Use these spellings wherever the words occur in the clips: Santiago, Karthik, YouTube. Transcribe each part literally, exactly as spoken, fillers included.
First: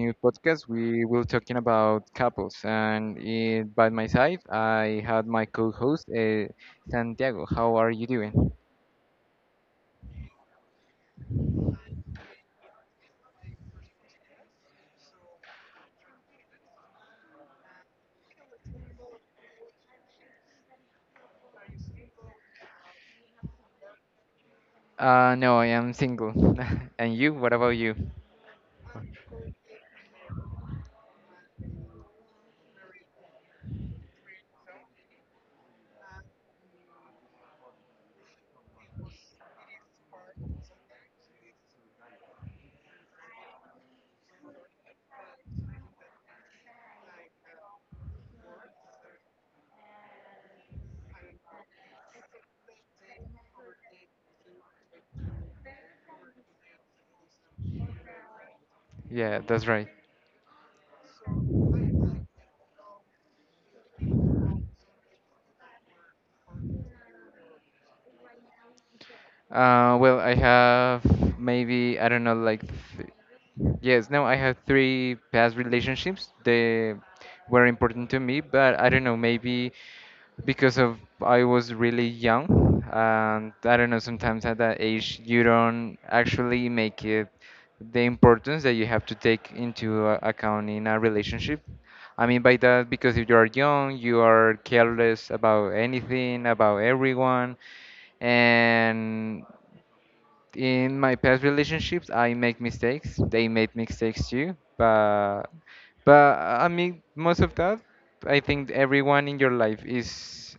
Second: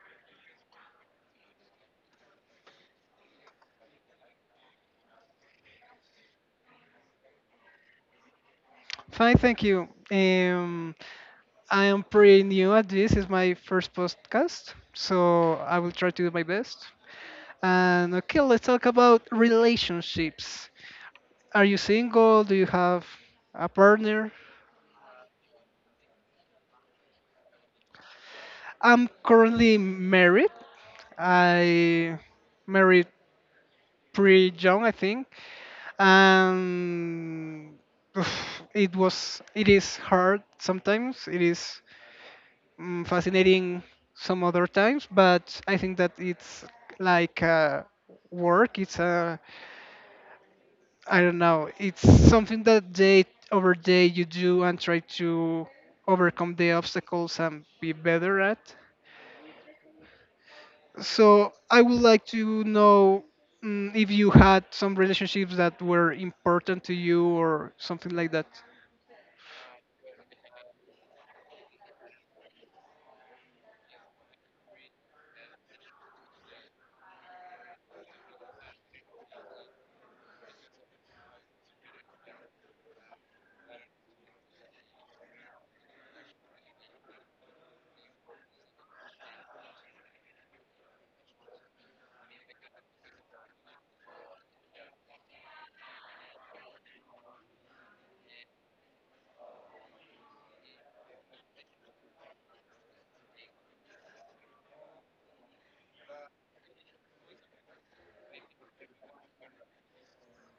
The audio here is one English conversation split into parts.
new podcast, we will talking about couples. And uh, by my side, I had my co-host uh, Santiago. How are you doing? Fine, thank you. Um, I am pretty new at this. It's my first podcast, so I will try to do my best. And okay, let's talk about relationships. Are you single? Do you have a partner? Uh, no, I am single. and you? What about you? I'm currently married. I married pretty young, I think, and oof, it was it is hard sometimes. It is mm, fascinating some other times, but I think that it's like uh, work. It's a I don't know. It's something that day over day you do and try to overcome the obstacles and be better at. Yeah, that's right. So I would like to know, mm, if you had some relationships that were important to you or something like that. Uh, well, I have maybe I don't know, like th- yes, no, I have three past relationships. They were important to me, but I don't know, maybe because of I was really young, and I don't know. Sometimes at that age, you don't actually make it the importance that you have to take into a- account in a relationship. I mean by that because if you are young, you are careless about anything, about everyone, and in my past relationships I make mistakes, they made mistakes too, but but I mean most of that. I think everyone in your life is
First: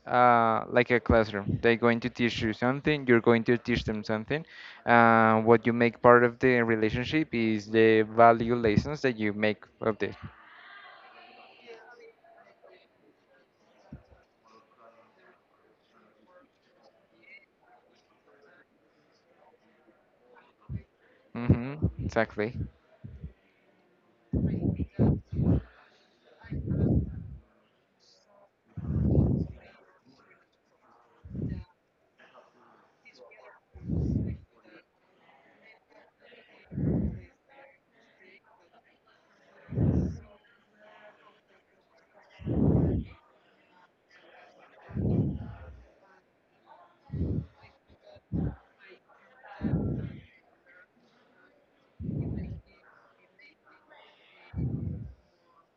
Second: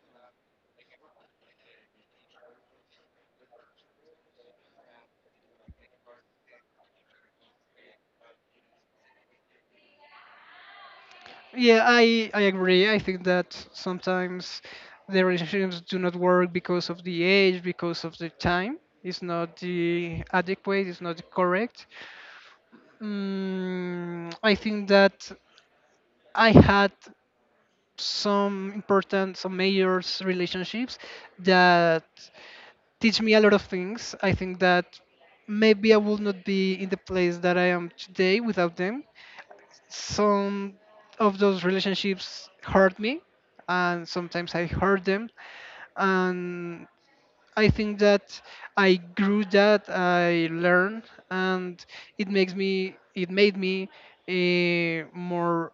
uh, like a classroom. They're going to teach you something, you're going to teach them something. Uh, what you make part of the relationship is the value lessons that you make of this. Yeah, I, I agree. I think that sometimes the relationships do not work because of the age, because of the time. It's not the adequate, it's not the Hmm. correct. Exactly. Mm, I think that I had some important, some major relationships that teach me a lot of things. I think that maybe I would not be in the place that I am today without them. Some of those relationships hurt me, and sometimes I hurt them. And I think that I grew, that I learned, and it makes me it made me, eh, more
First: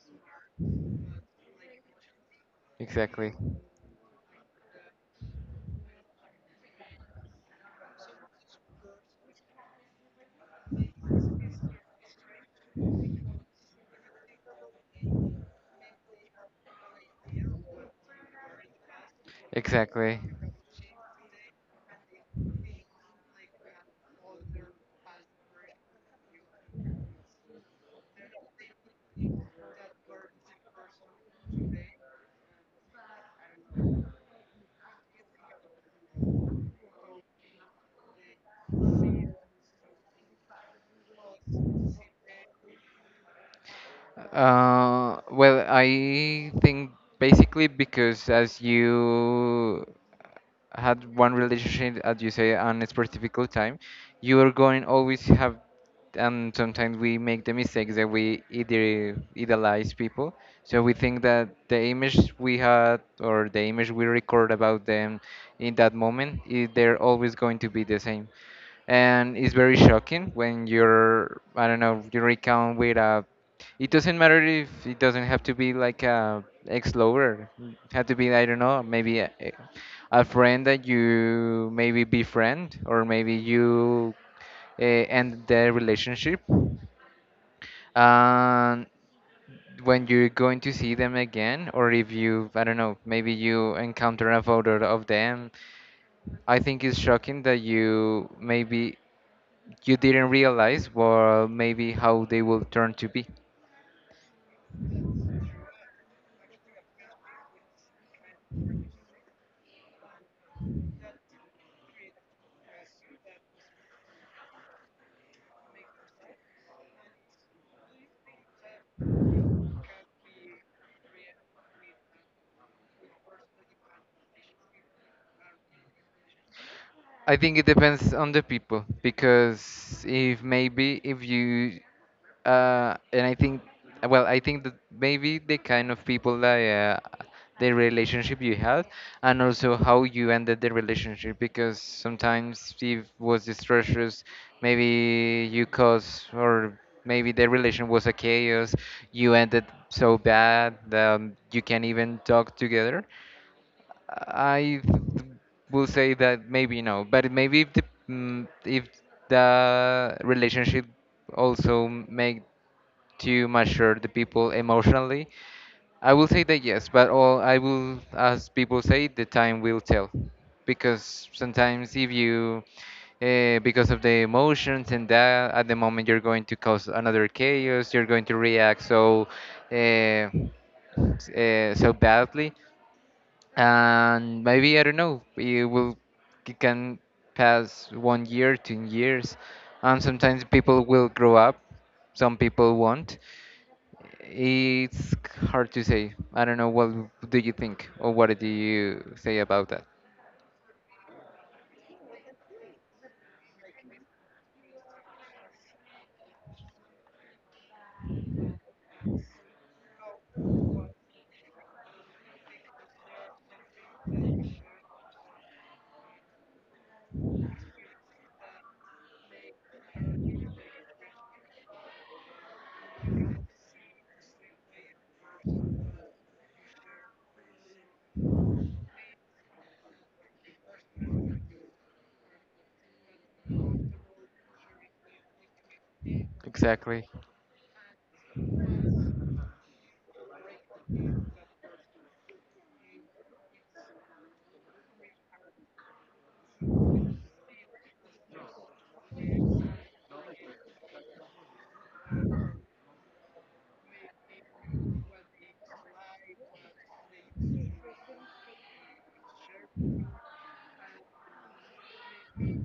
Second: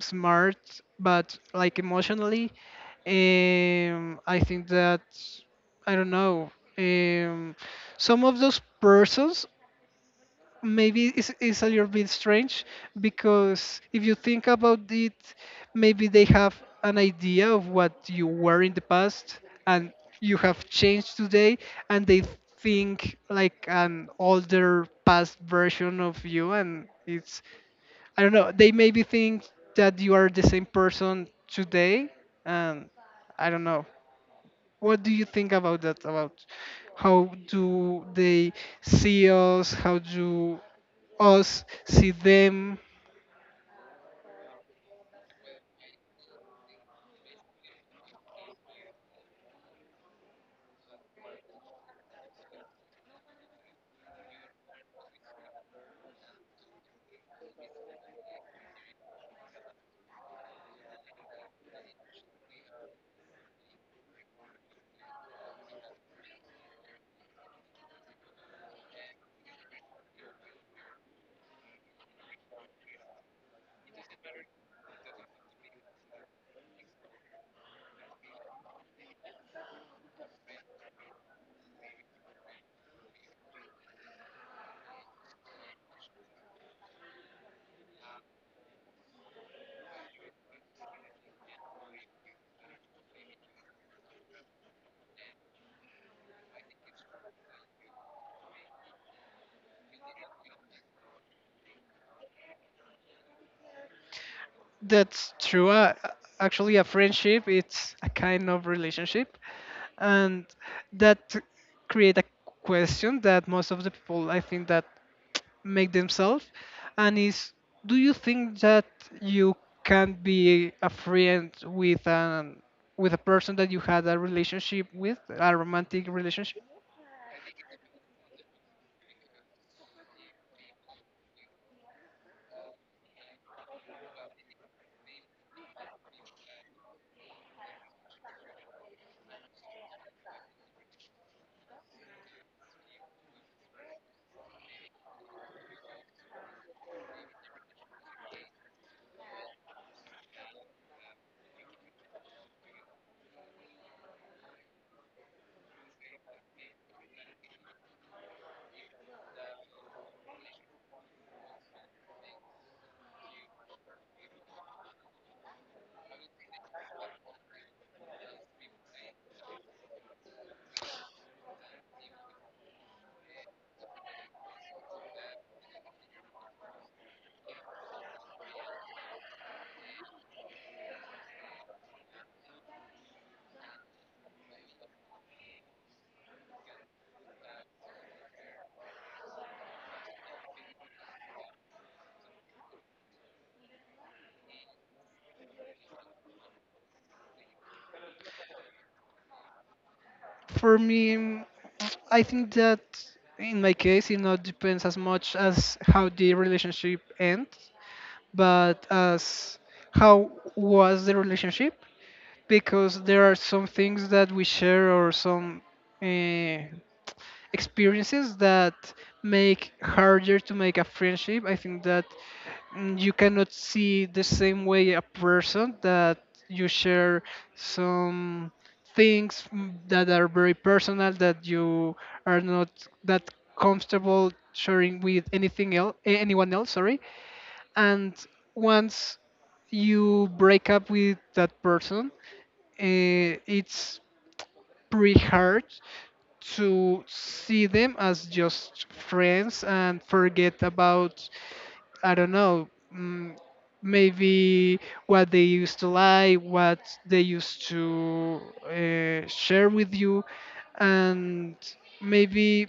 smart, but like emotionally. Exactly. um, I think that I don't know, um, some of those persons, maybe it's, it's a little bit strange because if you think about it, maybe they have an idea of what you were in the past, and Exactly. you have changed today, and they think like an older past version of you. And it's, I don't know, they maybe think that you are the same person today. And I don't know. What do you think about that? About how do they see us? How do us see them? Uh, well, I think basically because as you had one relationship, as you say, on a specific time, you are going always have, and sometimes we make the mistakes that we either idealize people. So we think that the image we had or the image we record about them in that moment, i- they're always going to be the same. And it's very shocking when you're, I don't know, you recount with a it doesn't matter if it doesn't have to be like a ex-lover. It had to be I don't know, maybe a, a a friend that you maybe befriend or maybe you uh, end the relationship. And when you're going to see them again, or if you, I don't know, maybe you encounter a photo of them, I think it's shocking that you maybe you didn't realize well maybe how they will turn to be. That's true. Uh, actually, a friendship, it's a kind of relationship, and that create a question that most of the people, I think, that make themselves, and is, do you think that you can be a friend with an, with a person that you had a relationship with, a romantic relationship? I think it depends on the people because if maybe if you uh, and I think well I think that maybe the kind of people that uh, the relationship you had and also how you ended the relationship, because sometimes if it was distressed, maybe you caused, or maybe the relation was a chaos you ended so bad that you can't even talk together. I th- will say that maybe no, but maybe if the mm, if the relationship also make to mature the people emotionally, I will say that yes. But all I will, as people say, the time will tell, because sometimes if you uh, because of the emotions and that at the moment you're going to cause another chaos, you're going to react so uh, s- uh, so badly, and maybe I don't know. It will it can pass one year, two years, and sometimes people will grow up. Some people won't. It's hard to say. I don't know. What do you think, or what do you say about that? For me, I think that in my case, it not depends as much as how the relationship ends, but as how was the relationship, because there are some things that we share, or some, uh, experiences that make harder to make a friendship. I think that, mm, you cannot see the same way a person that you share some things, mm, that are very personal, that you are not that comfortable sharing with anything else, anyone else, sorry. Exactly. And once you break up with that person, eh, it's pretty hard to see them as just friends and forget about, I don't know, mm, maybe what they used to like, what they used to uh, share with you, and maybe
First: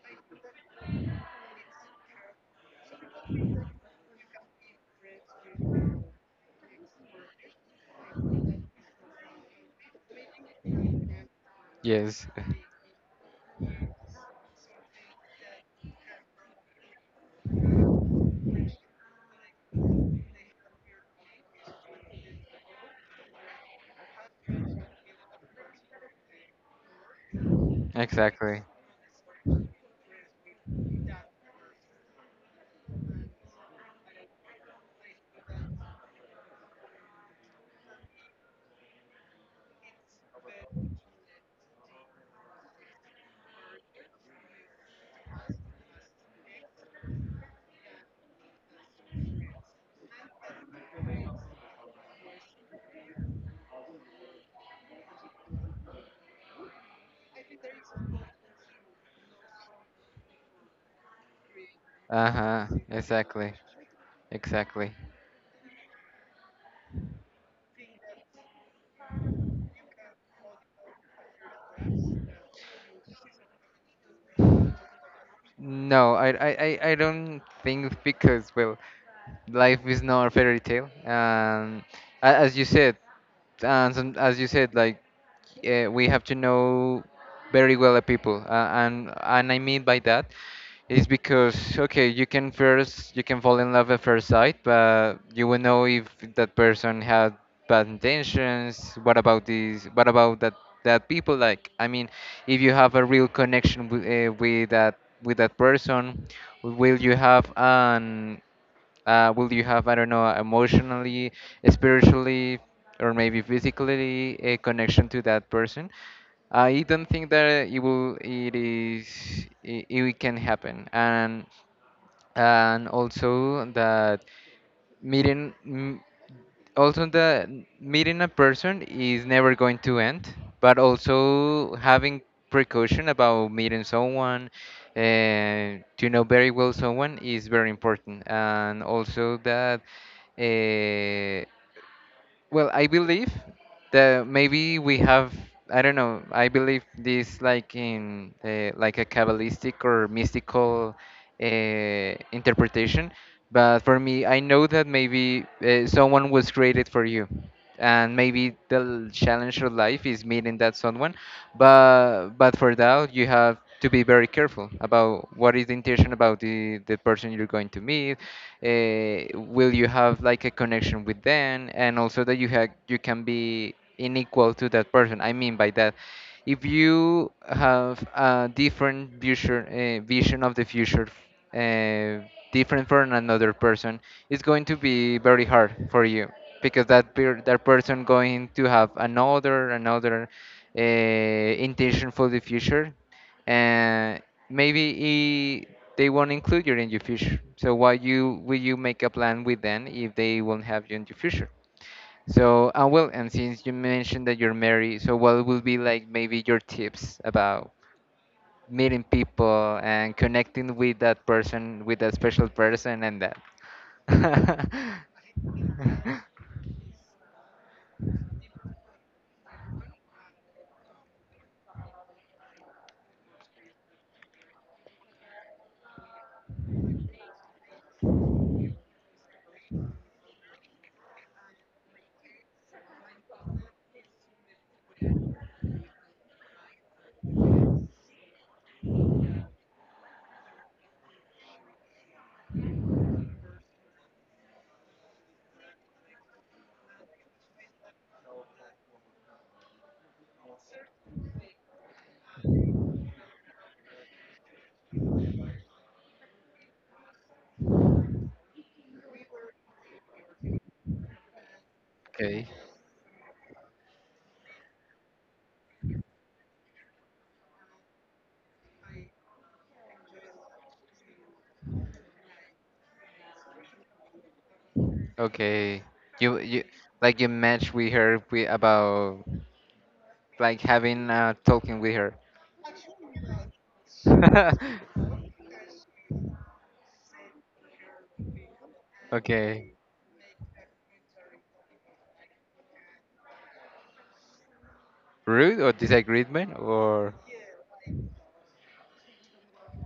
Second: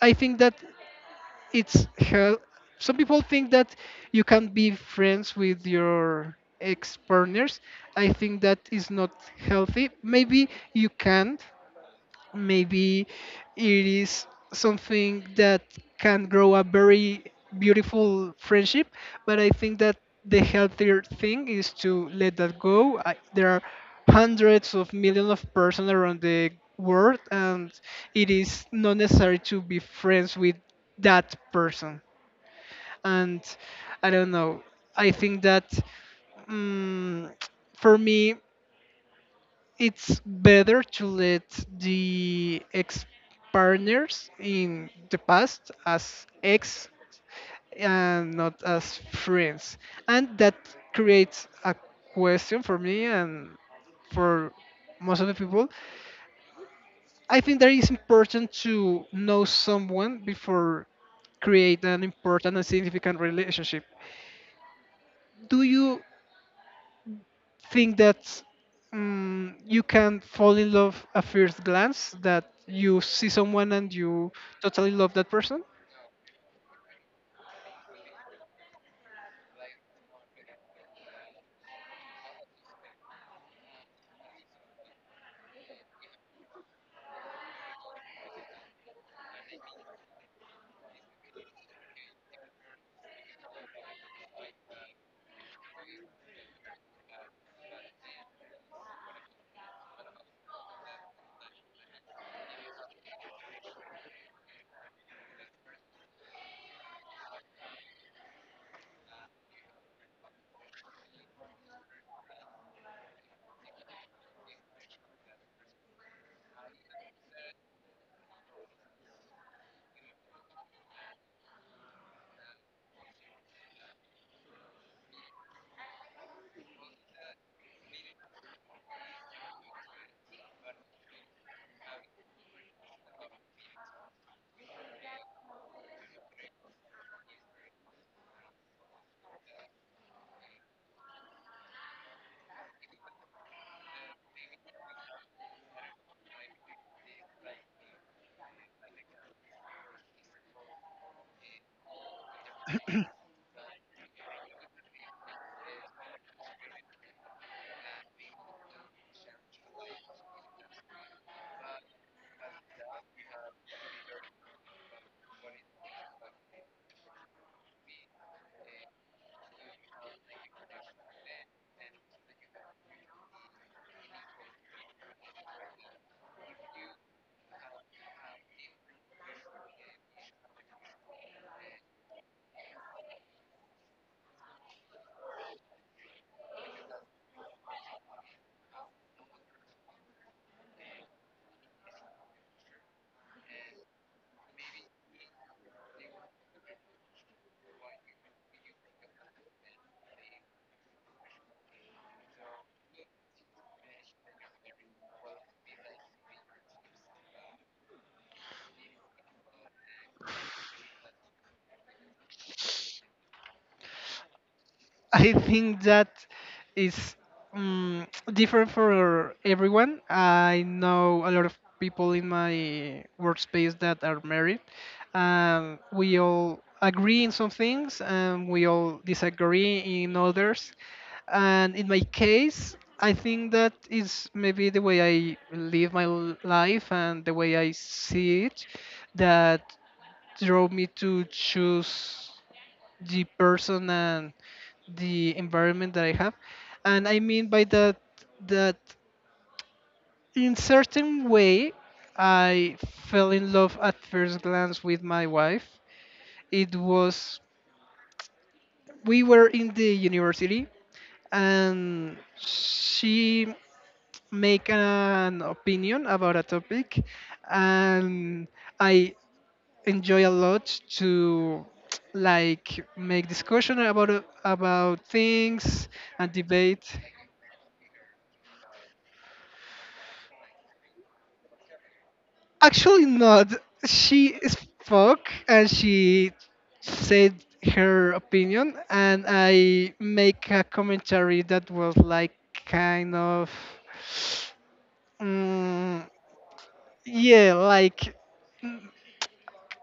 I think that it's hel- some people think that you can be friends with your ex partners. I think that is not healthy. Maybe you can, Yes. maybe it is something that can grow a very beautiful friendship, but I think that the healthier thing is to let that go. I, there are hundreds of millions of persons around the world, and it Exactly. is not necessary to be friends with that person. And I don't know, I think that, mm for me it's better to let the ex partners in the past as ex and not as friends. And that creates a question for me and for most of the people. I think that it's important to know someone before create an Uh important and huh. significant Exactly. relationship. Exactly. Do you think that, um, you can fall in love at first glance, that you see someone and you totally love that person? No, I, I, I I don't think, because well, life is not a fairy tale, and a- as you said, and some, as you said, like uh, we have to know very well the people. uh, and and I mean by that is because okay, you can first you can fall in love at first sight, but you will know if that person had bad intentions. What about these? What about that? That people like I mean, if you have a real connection with, uh, with that with that person, will you have an uh, will you have, I don't know, emotionally, spiritually, or maybe physically a connection to that person? I don't think that it will, it is, it, it can happen. And and also that meeting m- also the meeting a person is never going to end, but also having precaution about meeting someone uh, to know very well someone is very important. And also that uh, well, I believe that maybe we have, I don't know, I believe this like in uh, like a Kabbalistic or mystical uh, interpretation. But for me, I know that maybe uh, someone was created for you. And maybe the l- challenge of life is meeting that someone, but but for that you have to be very careful about what is the intention about the, the person you're going to meet. Uh, will you have like a connection with them, and also that you have you can be unequal to that person? I mean by that, if you have a different vision, uh, vision of the future, uh, different from another person, it's going to be very hard for you, because that per- that person going to have another another uh, intention for the future. And maybe he, they won't include you in your future, so why you will you make a plan with them if they won't have you in your future? So uh, well, and since you mentioned that you're married, so what will be like maybe your tips about meeting people and connecting with that person, with that special person, and that? I think that is, um, different for everyone. I know a lot of people in my workspace that are married. Um, we all agree in some things, and we all disagree in others. And in my case, I think that is maybe the way I live my l- life and the way I see it, that drove me to choose the person and the environment that I have. And I mean by that, that in certain way, I fell in love at first glance with my wife. It was, we were in the university, and Okay. she make an opinion about a topic, and I enjoy a lot to, like, make discussion about about Okay. things and You you debate. like you match with her with about like having a talking with her. Actually, not. She spoke and she said her opinion, and Okay. I make a commentary that was like kind of, Rude or mm, disagreement or yeah, like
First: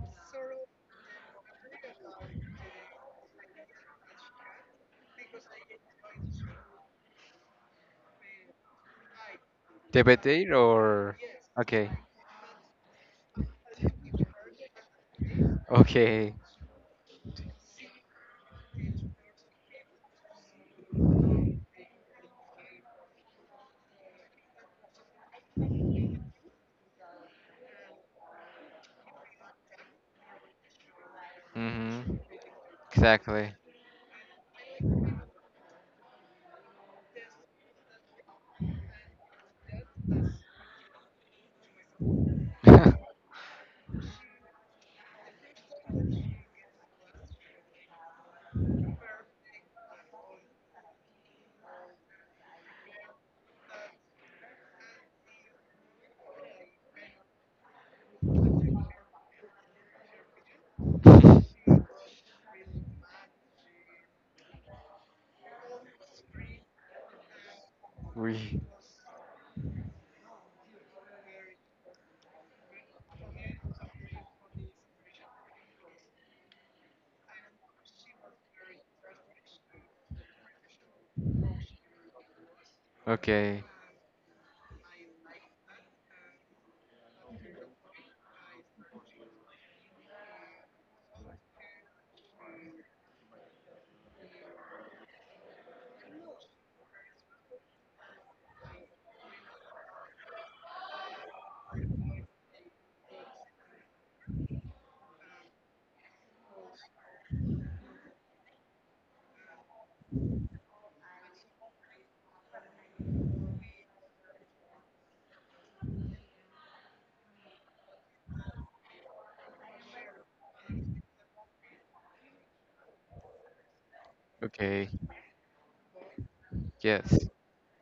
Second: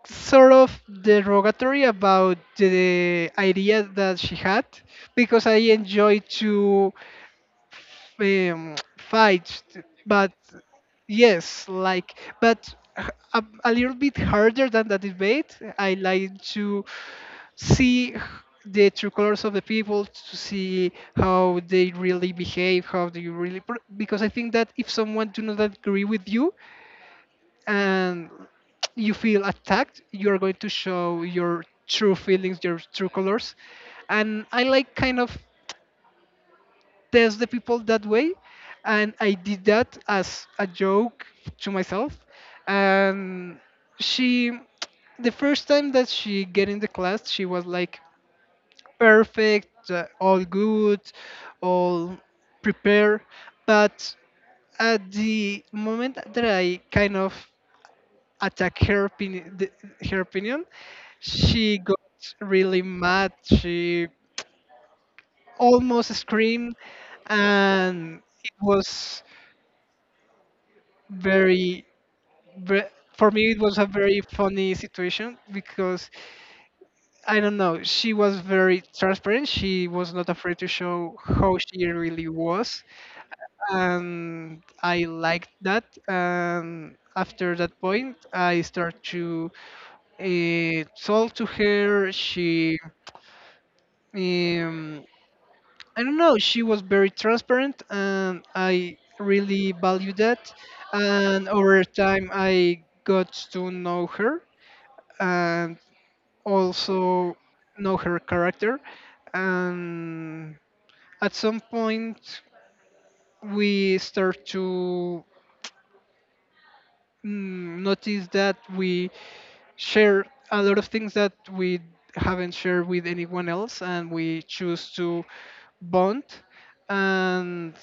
sort of derogatory about the idea that she had, because I enjoy to, um, fights, but debate or yes, okay. like, but h- a, a little bit harder than the debate. I Okay. like to see h- the true colors of the people, to see how they really behave, how they really, pr- because I think that if someone do not agree with you and you feel attacked, you're going to show your Mm-hmm. true feelings, your true Exactly. colors. And I like kind of test the people that way. And I did that as a joke to myself. And she, the first time that she get in the class, she was like perfect, uh, all good, all prepared. But at the moment that I kind of attack her opinion, the, her opinion, she got really mad. She almost screamed, and it We was very, ve- for me it was a very funny situation because I don't know, she was very transparent, she was not afraid to show how she really was, okay. and I liked that. And after that point I start to uh, talk to her. She, um, I don't know, she was very transparent, and I really value that. And over time I got to know her, and also know her character. And at some point, we start to, mm, notice that we share a lot of things that we haven't shared with anyone else, and we Okay. choose to bond. Yes. And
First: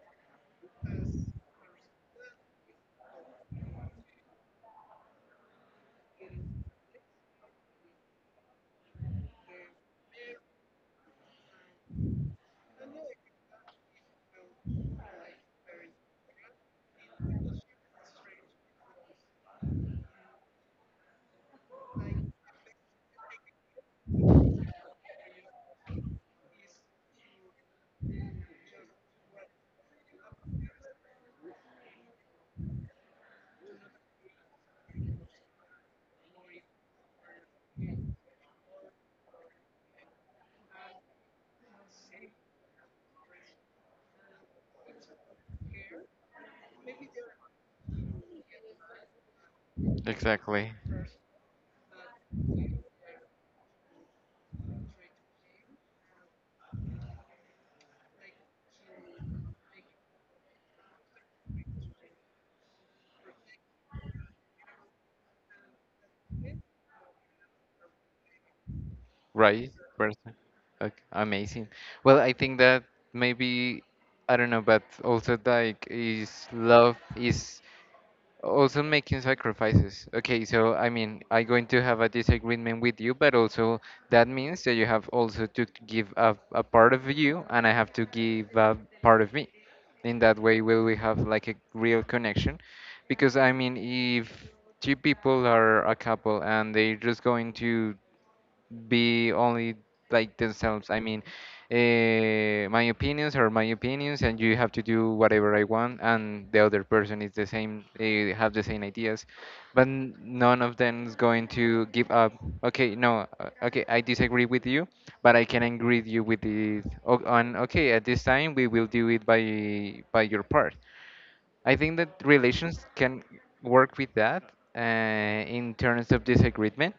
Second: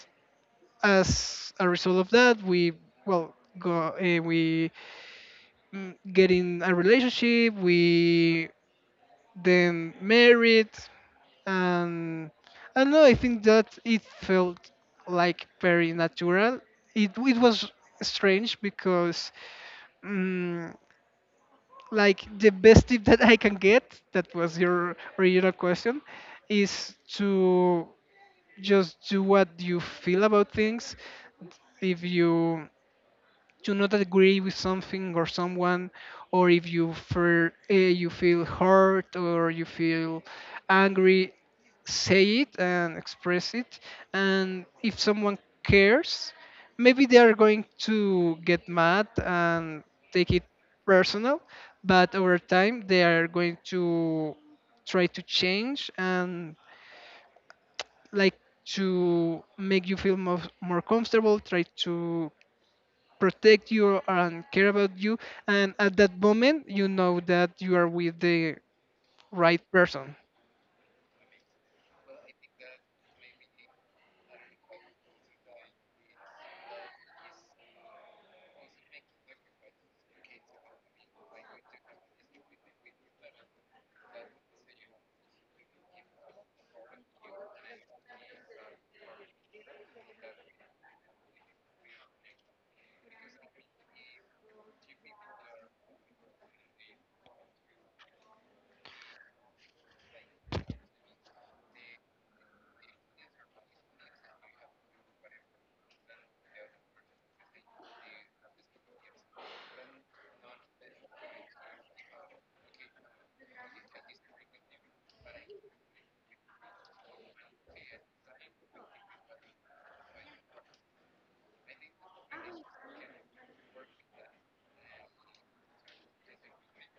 as a result of that, we well go uh, we, mm, get in a relationship. We then married, and I don't know. I think that it felt like very natural. It it was strange because, mm like the best tip that I can get, that was your original question, is to just do what you feel about things. If you to not agree with something or someone, or if you feel uh, you feel hurt, or you feel angry, say it and express it. And if someone cares, maybe they are going to get mad and take it Exactly. personal, but over time they are going to try to change, and like to make you feel more, more comfortable, try to protect you and care about you, and at that moment you know that you are with the right Right person. person. Okay. Amazing. Well, I think that maybe I don't know, but also like is love is also making sacrifices. Okay, so I mean, I'm going to have a disagreement with you, but also that means that you have also to give up a part of you, and I have to give up part of me. In that way, will we have like a real connection? Because I mean, if two people are a couple and they're just going to be only like themselves. I mean, uh, my opinions are my opinions, and you have to do whatever I want, and the other person is the same, they have the same ideas, but n- none of them is going to give up. Okay, no, uh, okay, I disagree with you, but I can agree with you with it. o- On okay, at this time we will do it by by your part. I think that relations can work with that uh, in terms of disagreement,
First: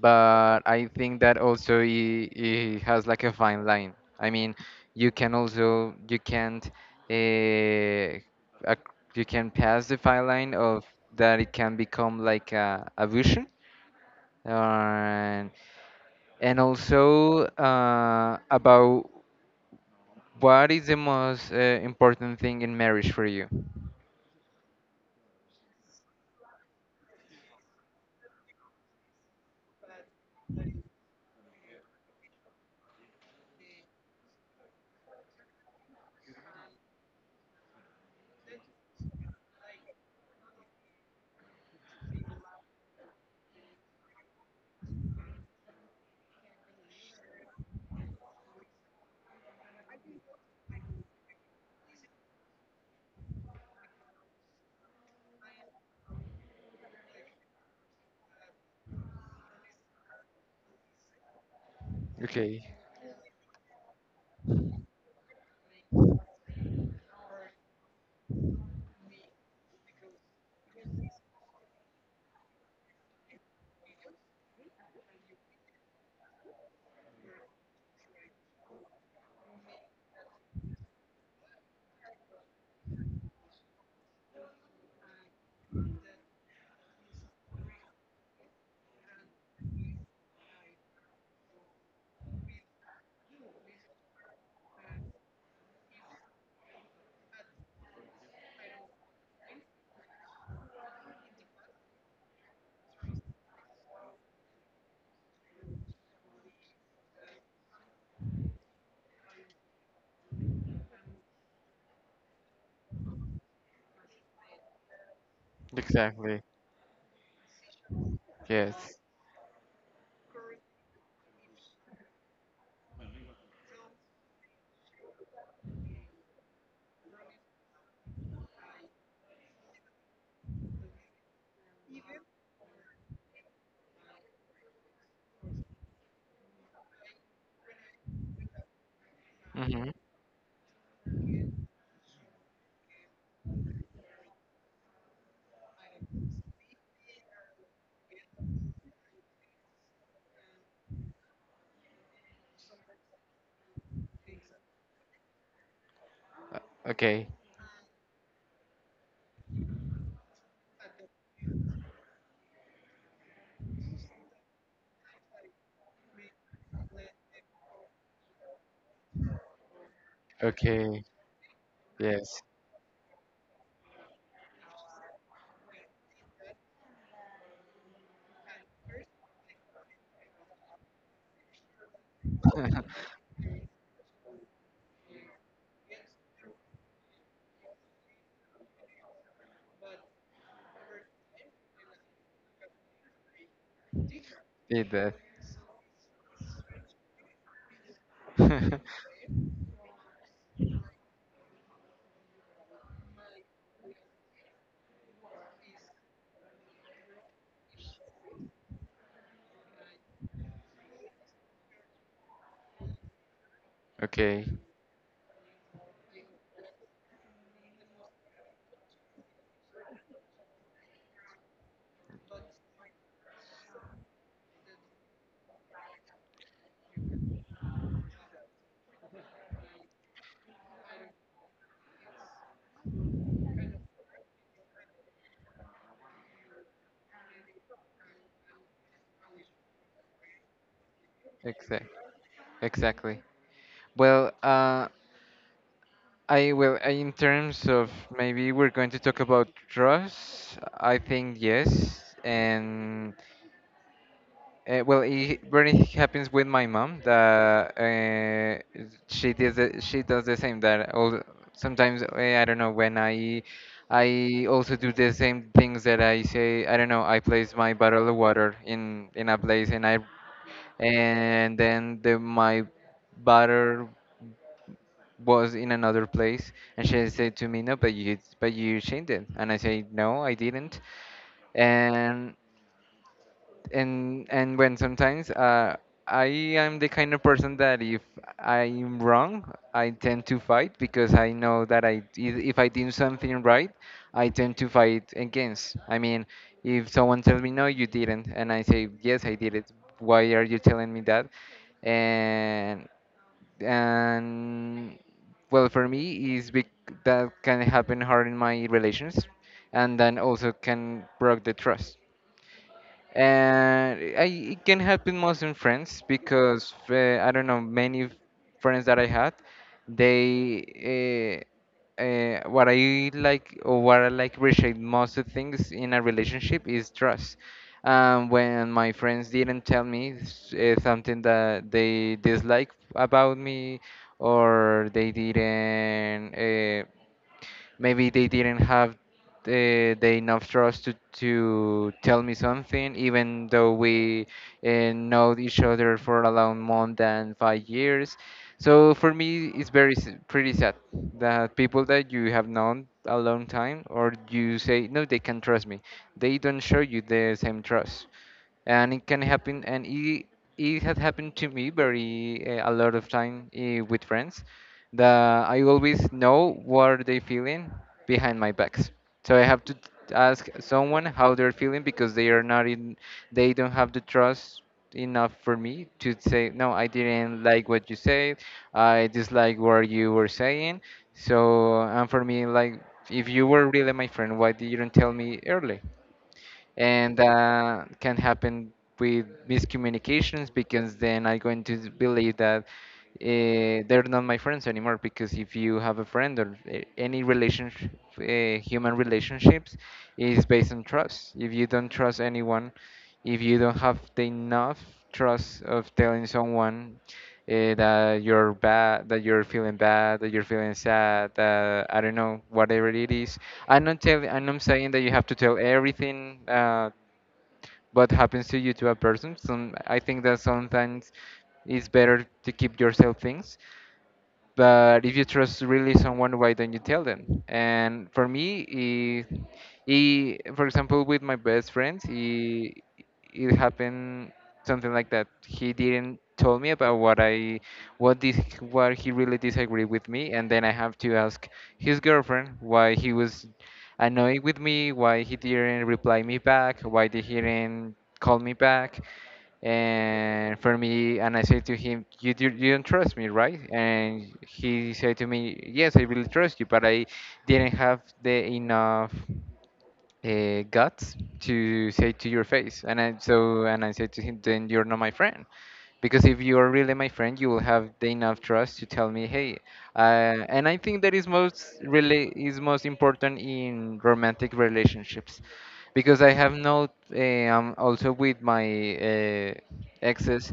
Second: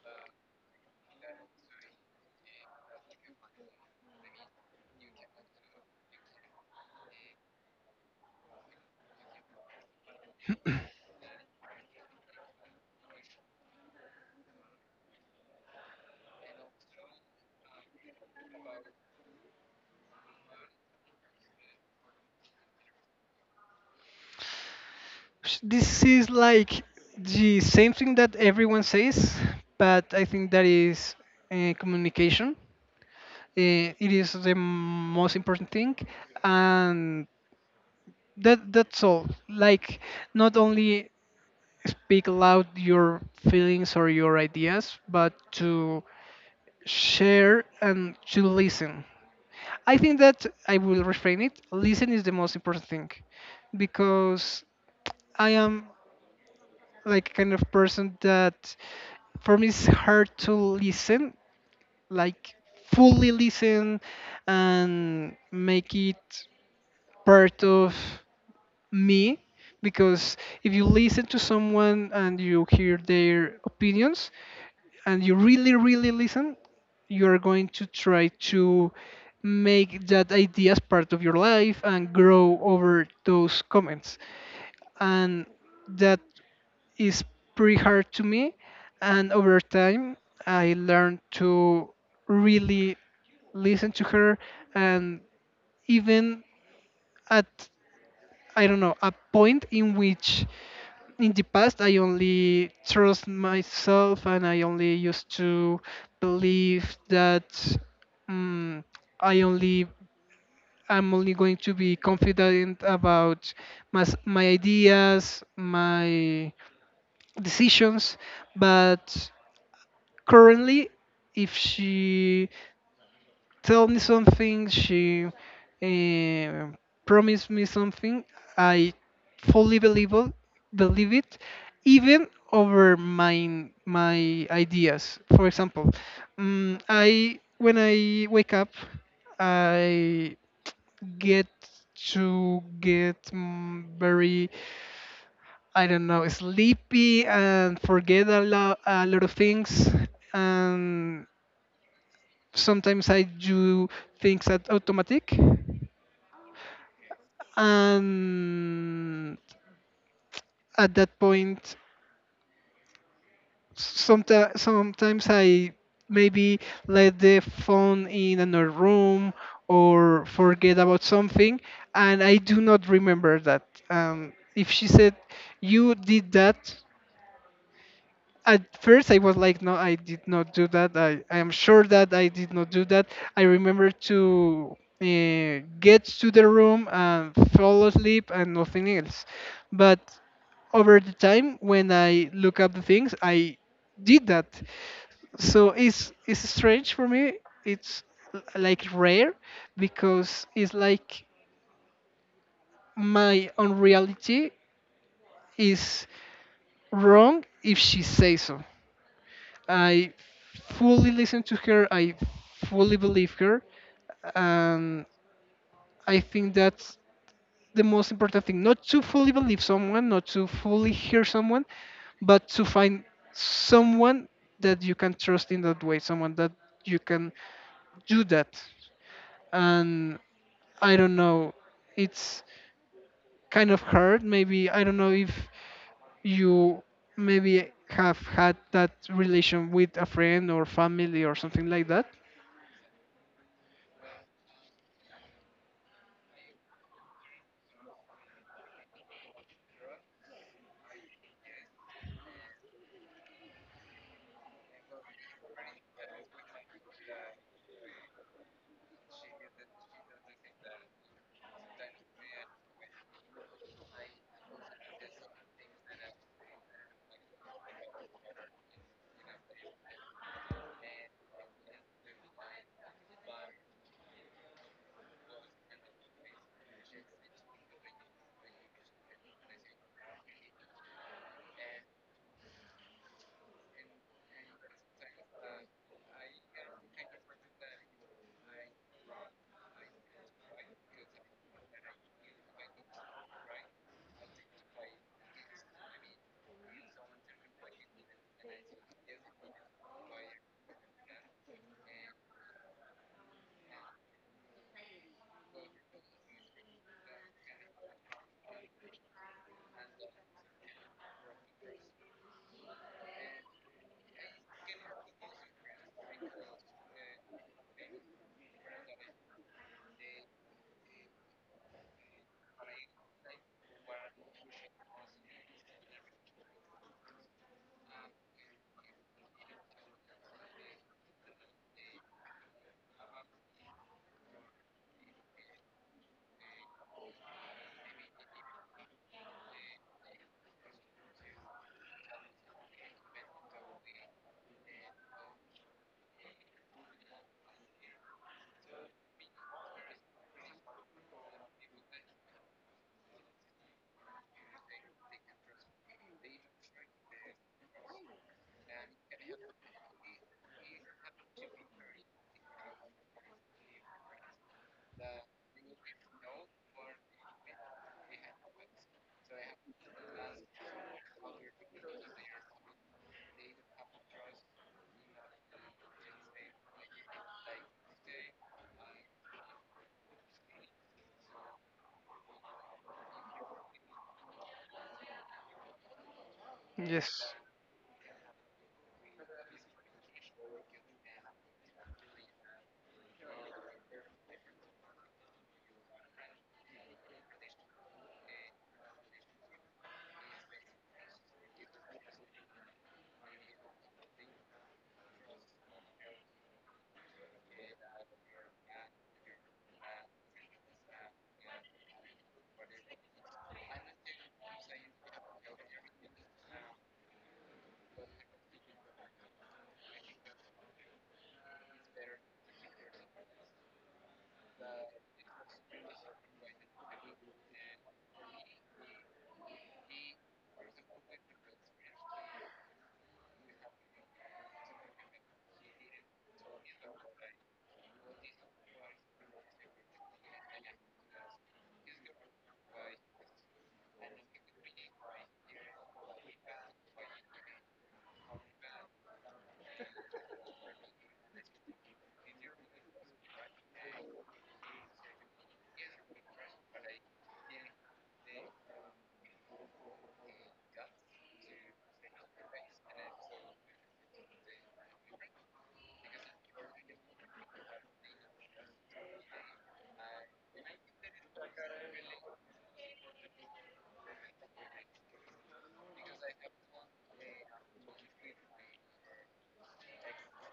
but I think that also it, it has like a fine line. I mean, you can also you can't uh, ac- you can pass the fine line of that it can become like a, a vision, and and also uh, about what is the most uh, important thing in marriage for you. Sh- this is like the same thing that everyone says, but I think that is, uh, communication, uh, it is the most important thing. And that, that's all like not only speak aloud your feelings or your ideas, but to share and to listen. I think that I will refrain it. Listen is the most important thing, because I am like a kind of person that, for me it's hard to listen, like Okay, fully listen and make it part of me, because if you listen to someone and you hear their opinions, and you really really listen, you're going to try to make that idea as part of your life and grow over those comments. And that is pretty hard to me. And over time I learned to really listen to her. And even at, I don't know, a point in which in the past I only trust myself, and I only used to believe that, mm I only, I'm only going to be confident about my, s- my ideas, exactly. my decisions. Yes. But currently, if she tell me something, she uh, promised me something, I fully believe it, believe it, even over my my ideas. For example, um, I, when I wake up, Hmm. I get to get, mm, very, I don't know, sleepy, and forget a lot, a lot of things. And sometimes I do things at automatic, Okay, and at that point, sometimes sometimes I maybe let the phone in another room, or forget about okay, something. And I yes. do not remember that, um, if she said you did that, at first I was like, no, I did not do that. I, I am sure that I did not do that. I remember to uh, get to the room and fall asleep and nothing else. But over the time, when I look up the things, I did that. Did that. So it's it's strange for me. It's l- like rare, because it's like my unreality is wrong if she says so. I fully listen to her. I fully believe her, Okay, and I think that's the most important thing. Not to fully believe someone, not to fully hear someone, but to find someone that you can trust in that way, someone that you can do that. And I don't know, it's kind of hard. Maybe I don't know if you maybe have had that relation with a friend or family or something exact, like that. exactly. Well, uh, I will. uh, In terms of maybe we're going to talk about trust. I think yes, and. Uh, well, it really happens with my mom that uh, she does the, she does the same. That all sometimes uh, I don't know when I I also do the same things that I say. I don't know. I place my bottle of water in in a place and I and then the my butter was in another place, and she said to me no, but you but you changed it, and I say no, I didn't. And and and when sometimes uh, I am the kind of person that if I'm wrong, I tend to fight because I know that I if if I did something right, I tend to fight against. I mean, if someone tells me no, you didn't, and I say yes, I did it. Why are you telling me that? And and well, for me is bec- that can happen hard in my relations, and then also can break the trust. And I, it can happen most in friends, because uh, I don't know, many friends that I had, they uh, uh, what I like, or what I like appreciate most of things in a relationship is trust. Um, when my friends didn't tell me s- uh, something that they dislike about me, or they didn't. Uh, maybe they didn't have the, the enough trust to, to tell me something, even though we uh, know each other for around more than five years. So for me it's very s- pretty sad that people that you have known a long time, or you say, "No, they can trust me," they don't show you the same trust. And it can happen, and it, it has happened to me very uh, a lot of time uh, with friends, that I always know what are they feeling behind my backs. So I have to t- ask someone how they're feeling, because they are not in, they don't have the trust enough for me to say, "No, I didn't like what you said, I dislike what you were saying." So, and for me, like, if you were really my friend, why didn't you tell me early? Yes. And that can happen with miscommunications, because then I'm going to believe that uh, they're not my friends anymore. Because if you have a friend, or uh, any relationship, uh, human relationships is based on trust. If you don't trust anyone, if you don't have the enough trust of telling someone uh, that you're bad, that you're feeling bad, that you're feeling sad, that I don't know, whatever it is. I'm not telling, I'm not saying that you have to tell everything uh, what happens to you to a person. So I think that sometimes it's better to keep yourself things, but if you trust really someone, why don't you tell them? And for me it, it, for example, with my best friend it, it happened something like that. He didn't tell me about what I what did what he really disagreed with me, and then I have to ask his girlfriend why he was annoyed with me, why he didn't reply me back, why he didn't call me back. And for me, and I said to him, you, do, "You don't trust me, right?" And he said to me, "Yes, I really trust you, but I didn't have the enough uh, guts to say to your face." And I, so, and I said to him, "Then you're not my friend, because if you are really my friend, you will have the enough trust to tell me, hey, uh, and I think that is most really is most important in romantic relationships, because I have not, um, also with my uh, exes,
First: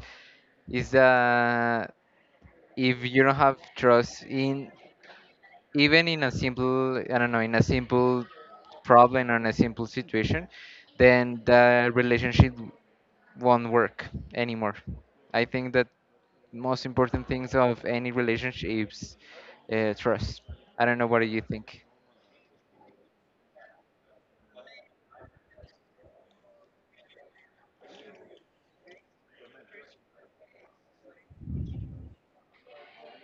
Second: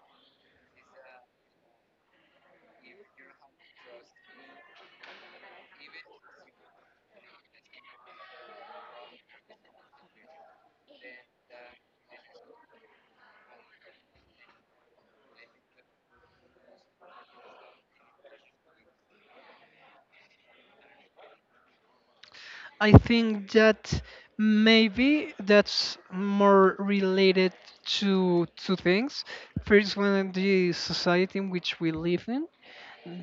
is that if you don't have trust in, even in a simple, I don't know, in a simple problem or in a simple situation, then the relationship won't work anymore. I think that most important things of any relationship is uh, trust. I don't know, what do you think? I think that maybe that's more related to two things. First one, the society in which we live in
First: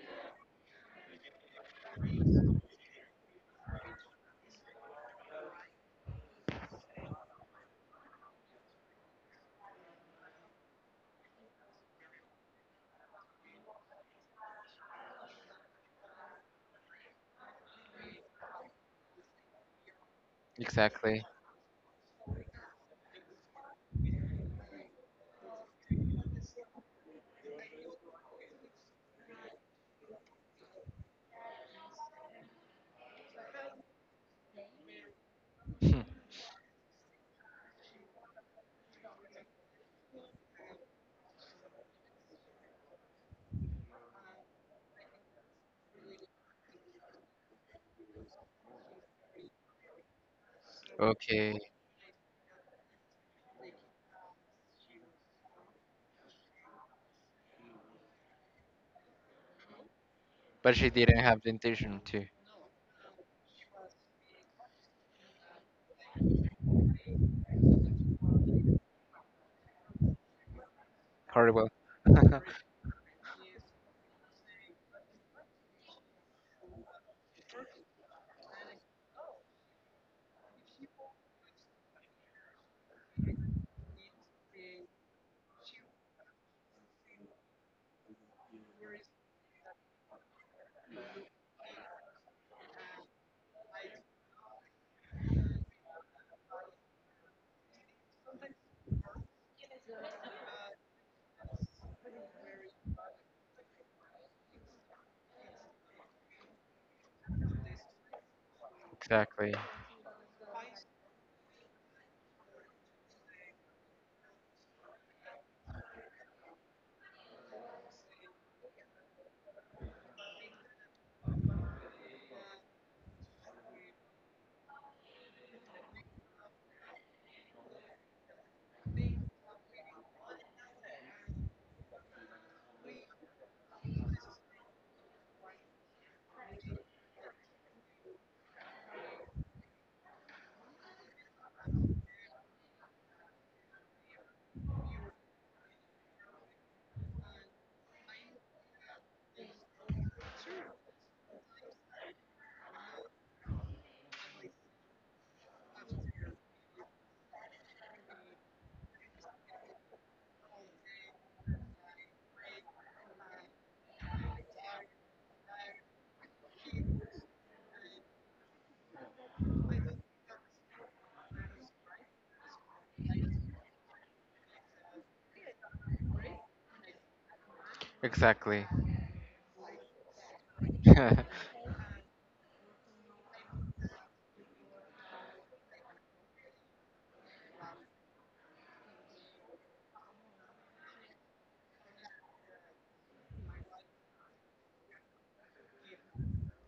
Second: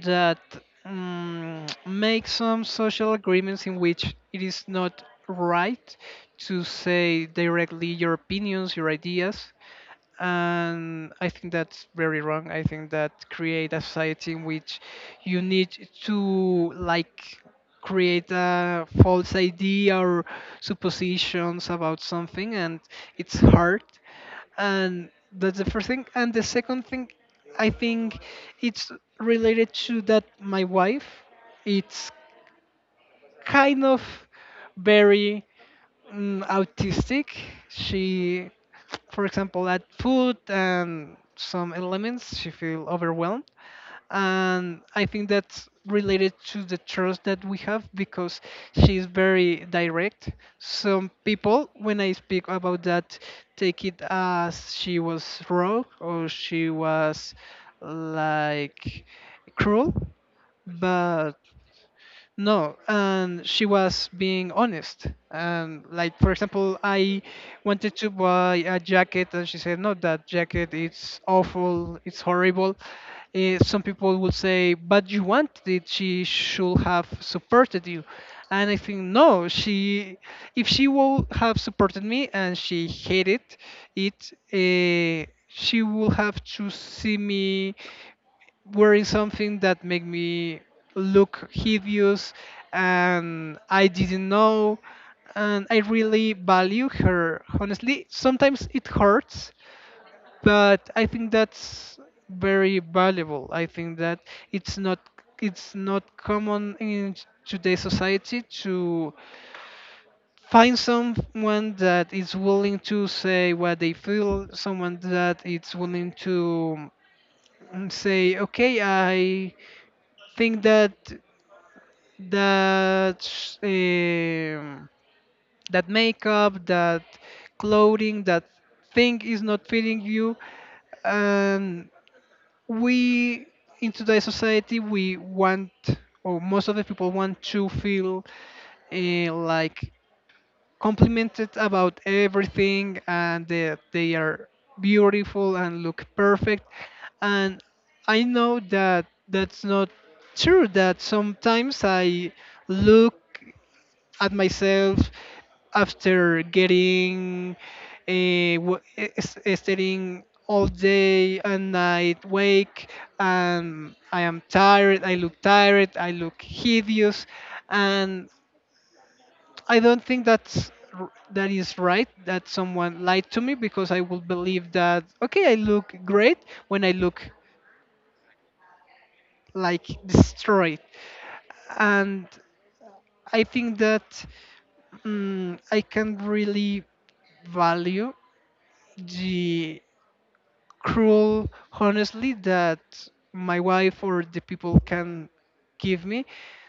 that um, makes some social agreements in which it is not right to say directly your opinions, your ideas, and I think that's very wrong. I think that create a society in which you need to like create a false idea or Exactly. suppositions about something, and it's hard. And that's the first thing. And the second thing, I think it's related to that my wife. It's kind of very Hmm. mm, autistic. She, for example, at food and some elements, she feel overwhelmed, and I think that's related to the trust that we have because she's very direct. Some Okay, people, when I speak about that, take it as she was wrong or she was like cruel, but she didn't but have the intention to. no, and she was being honest. And like for example, I wanted to buy a jacket, and she said, "No, that jacket it's Horrible. awful, it's horrible." Eh, some people would say, "But you wanted it; she should have supported you." And I think no, she if she would have supported me and she hated it, eh, she would have to see me wearing something that made me look hideous and I didn't know, and I really value her honestly. Sometimes it hurts, but I think that's very valuable. I think that it's not, it's not common in today's society to Exactly. find someone that is willing to say what they feel, someone that is willing to mm, say okay. I think that that um, that makeup, that clothing, that thing is not fitting you, and we in today's society we want, or most of the people want to feel uh, like complimented about everything and that they are beautiful and look perfect. And I know that that's not true, that sometimes I look at myself after getting uh, w- eh, s- staying all day and night wake, and I am tired, I look tired, I look hideous. And I don't think that's r- that is right that someone lied to me, because I would believe that okay, I look great when I look Exactly. like destroyed. And I think that mm I can really value the cruel honestly that my wife or the people can give me,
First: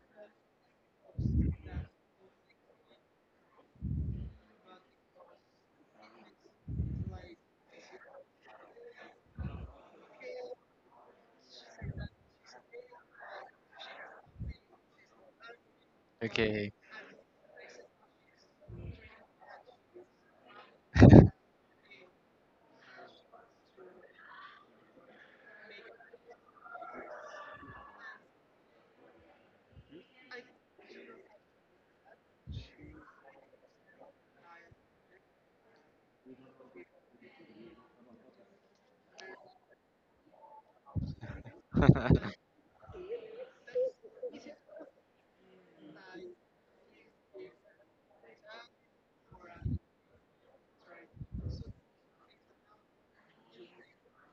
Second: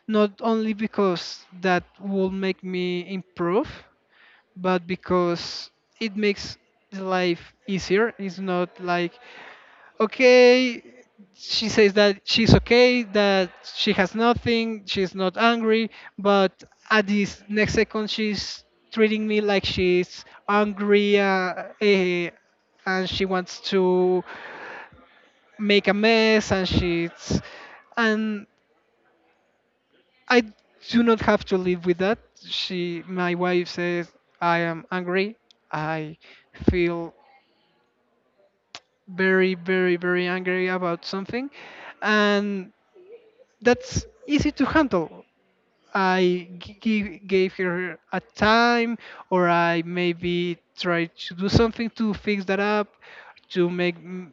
not only because that will make me improve, but because it makes life easier. It's not like, okay, she says that she's okay, that she has nothing, she's not angry, but Okay. at this next second, she's treating me like she's angry uh, eh, and she wants to make a mess and she's and I do not have to live with that. She, my wife says, I am angry, I feel very, very, very angry about something, and that's easy to handle. I g- gi- gave her a time, or I maybe try to do something to fix that up, to make mm,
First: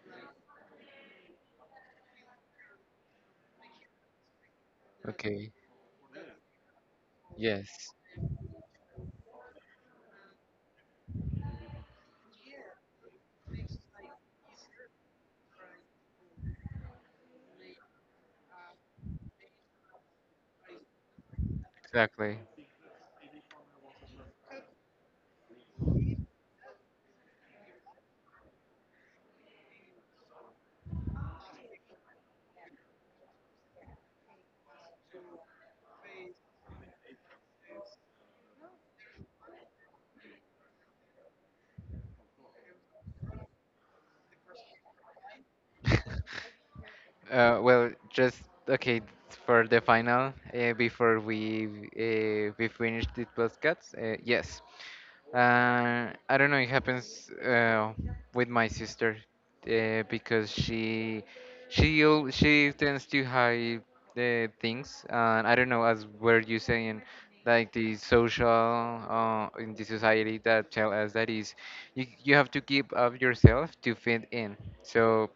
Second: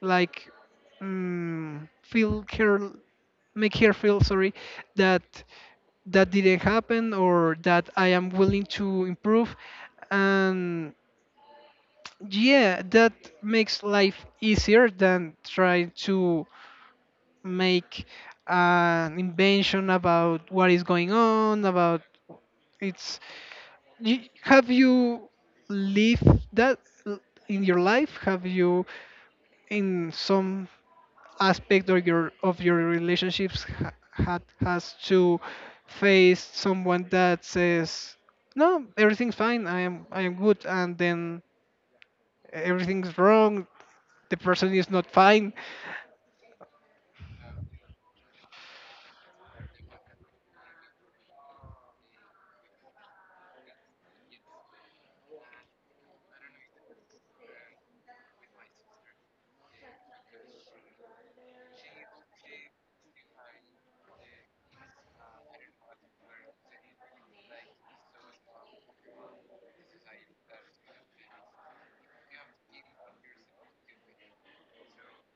like mm, feel her, make her feel sorry that Okay. that didn't happen, or Yes. that I am willing to improve, and yeah, that makes life easier than trying to make an invention about what is going on about Exactly. it's you, have you lived that l- in your life, have you in some aspect of your of your relationships ha, had has to face someone that says no, everything's fine, I am, I am good, and then everything's wrong, the person is not fine. Uh, well, just, okay, for the final, uh, before we, uh, we finish the podcast. Uh, yes, uh, I don't know. It happens uh, with my sister uh, because she she al- she tends to hide the things. And I don't know, as were you saying, like the social, uh, in the society that tell us that is, you, you have to give up yourself to fit in. So,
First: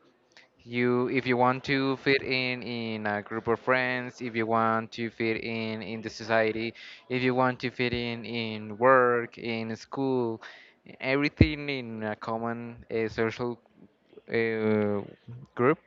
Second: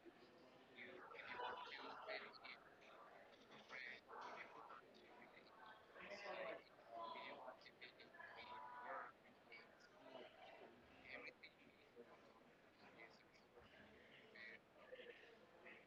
you, if you want to fit in in a group of friends, if you want to fit in in the society, if you want to fit in in work, in school, everything in a common uh, social uh, group,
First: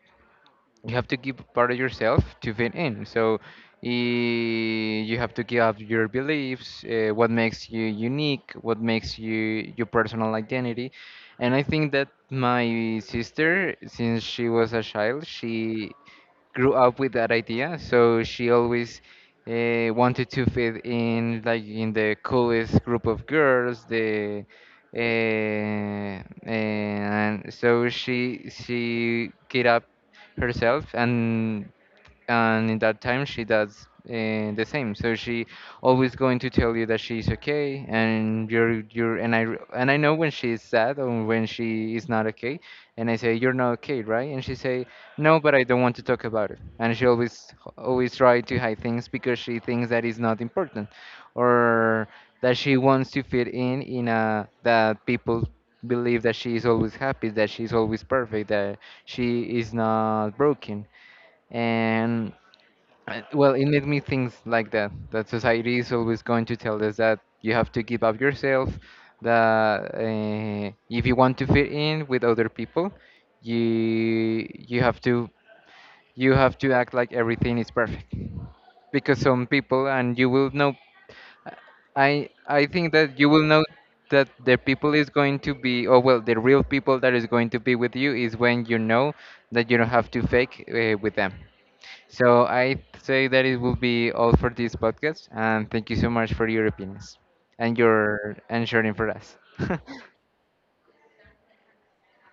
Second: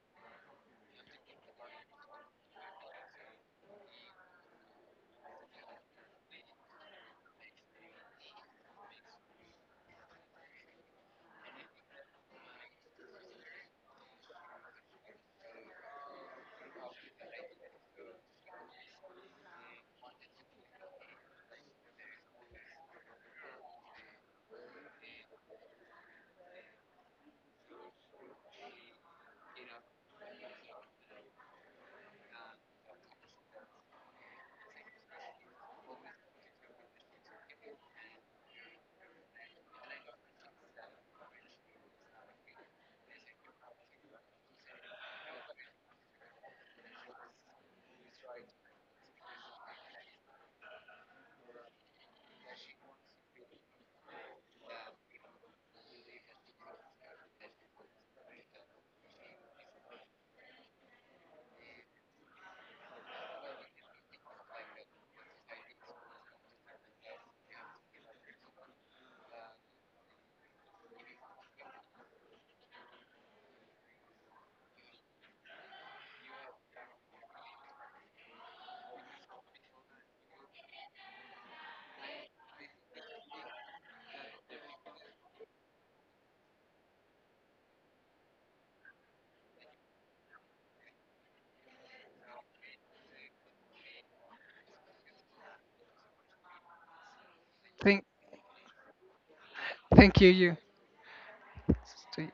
you have to give part of yourself to fit in. So eh, you have to give up your beliefs, uh, what makes you unique, what makes you your personal identity. And I think that my sister, since she was a child, she grew up with that idea. So she always uh, wanted to fit in, like in the coolest group of girls. The uh, and so she she get up herself, and and in that time she does uh, the same. So she always going to tell you that she's okay, and you're you're and i r- and I know when she is sad or when she is not okay, and I say, "You're not okay, right?" And she say, "No, but I don't want to talk about it." And she always, always try to hide things because she thinks that is not important, or that she wants to fit in in a, that people believe that she is always happy, that she is always perfect, that she is not broken. And uh, well, it made me think like that, that society is always going to tell us that you have to give up yourself, that uh, if you want to fit in with other people, you you have to, you have to act like everything is perfect. Because some people, and you will know, I I think that you will know, that the people is going to be, or well, the real people that is going to be with you is when you know that you don't have to fake uh, with them. So I say that it will be all for this podcast, and thank you so much for your opinions and thank your and sharing for us. Thank you you.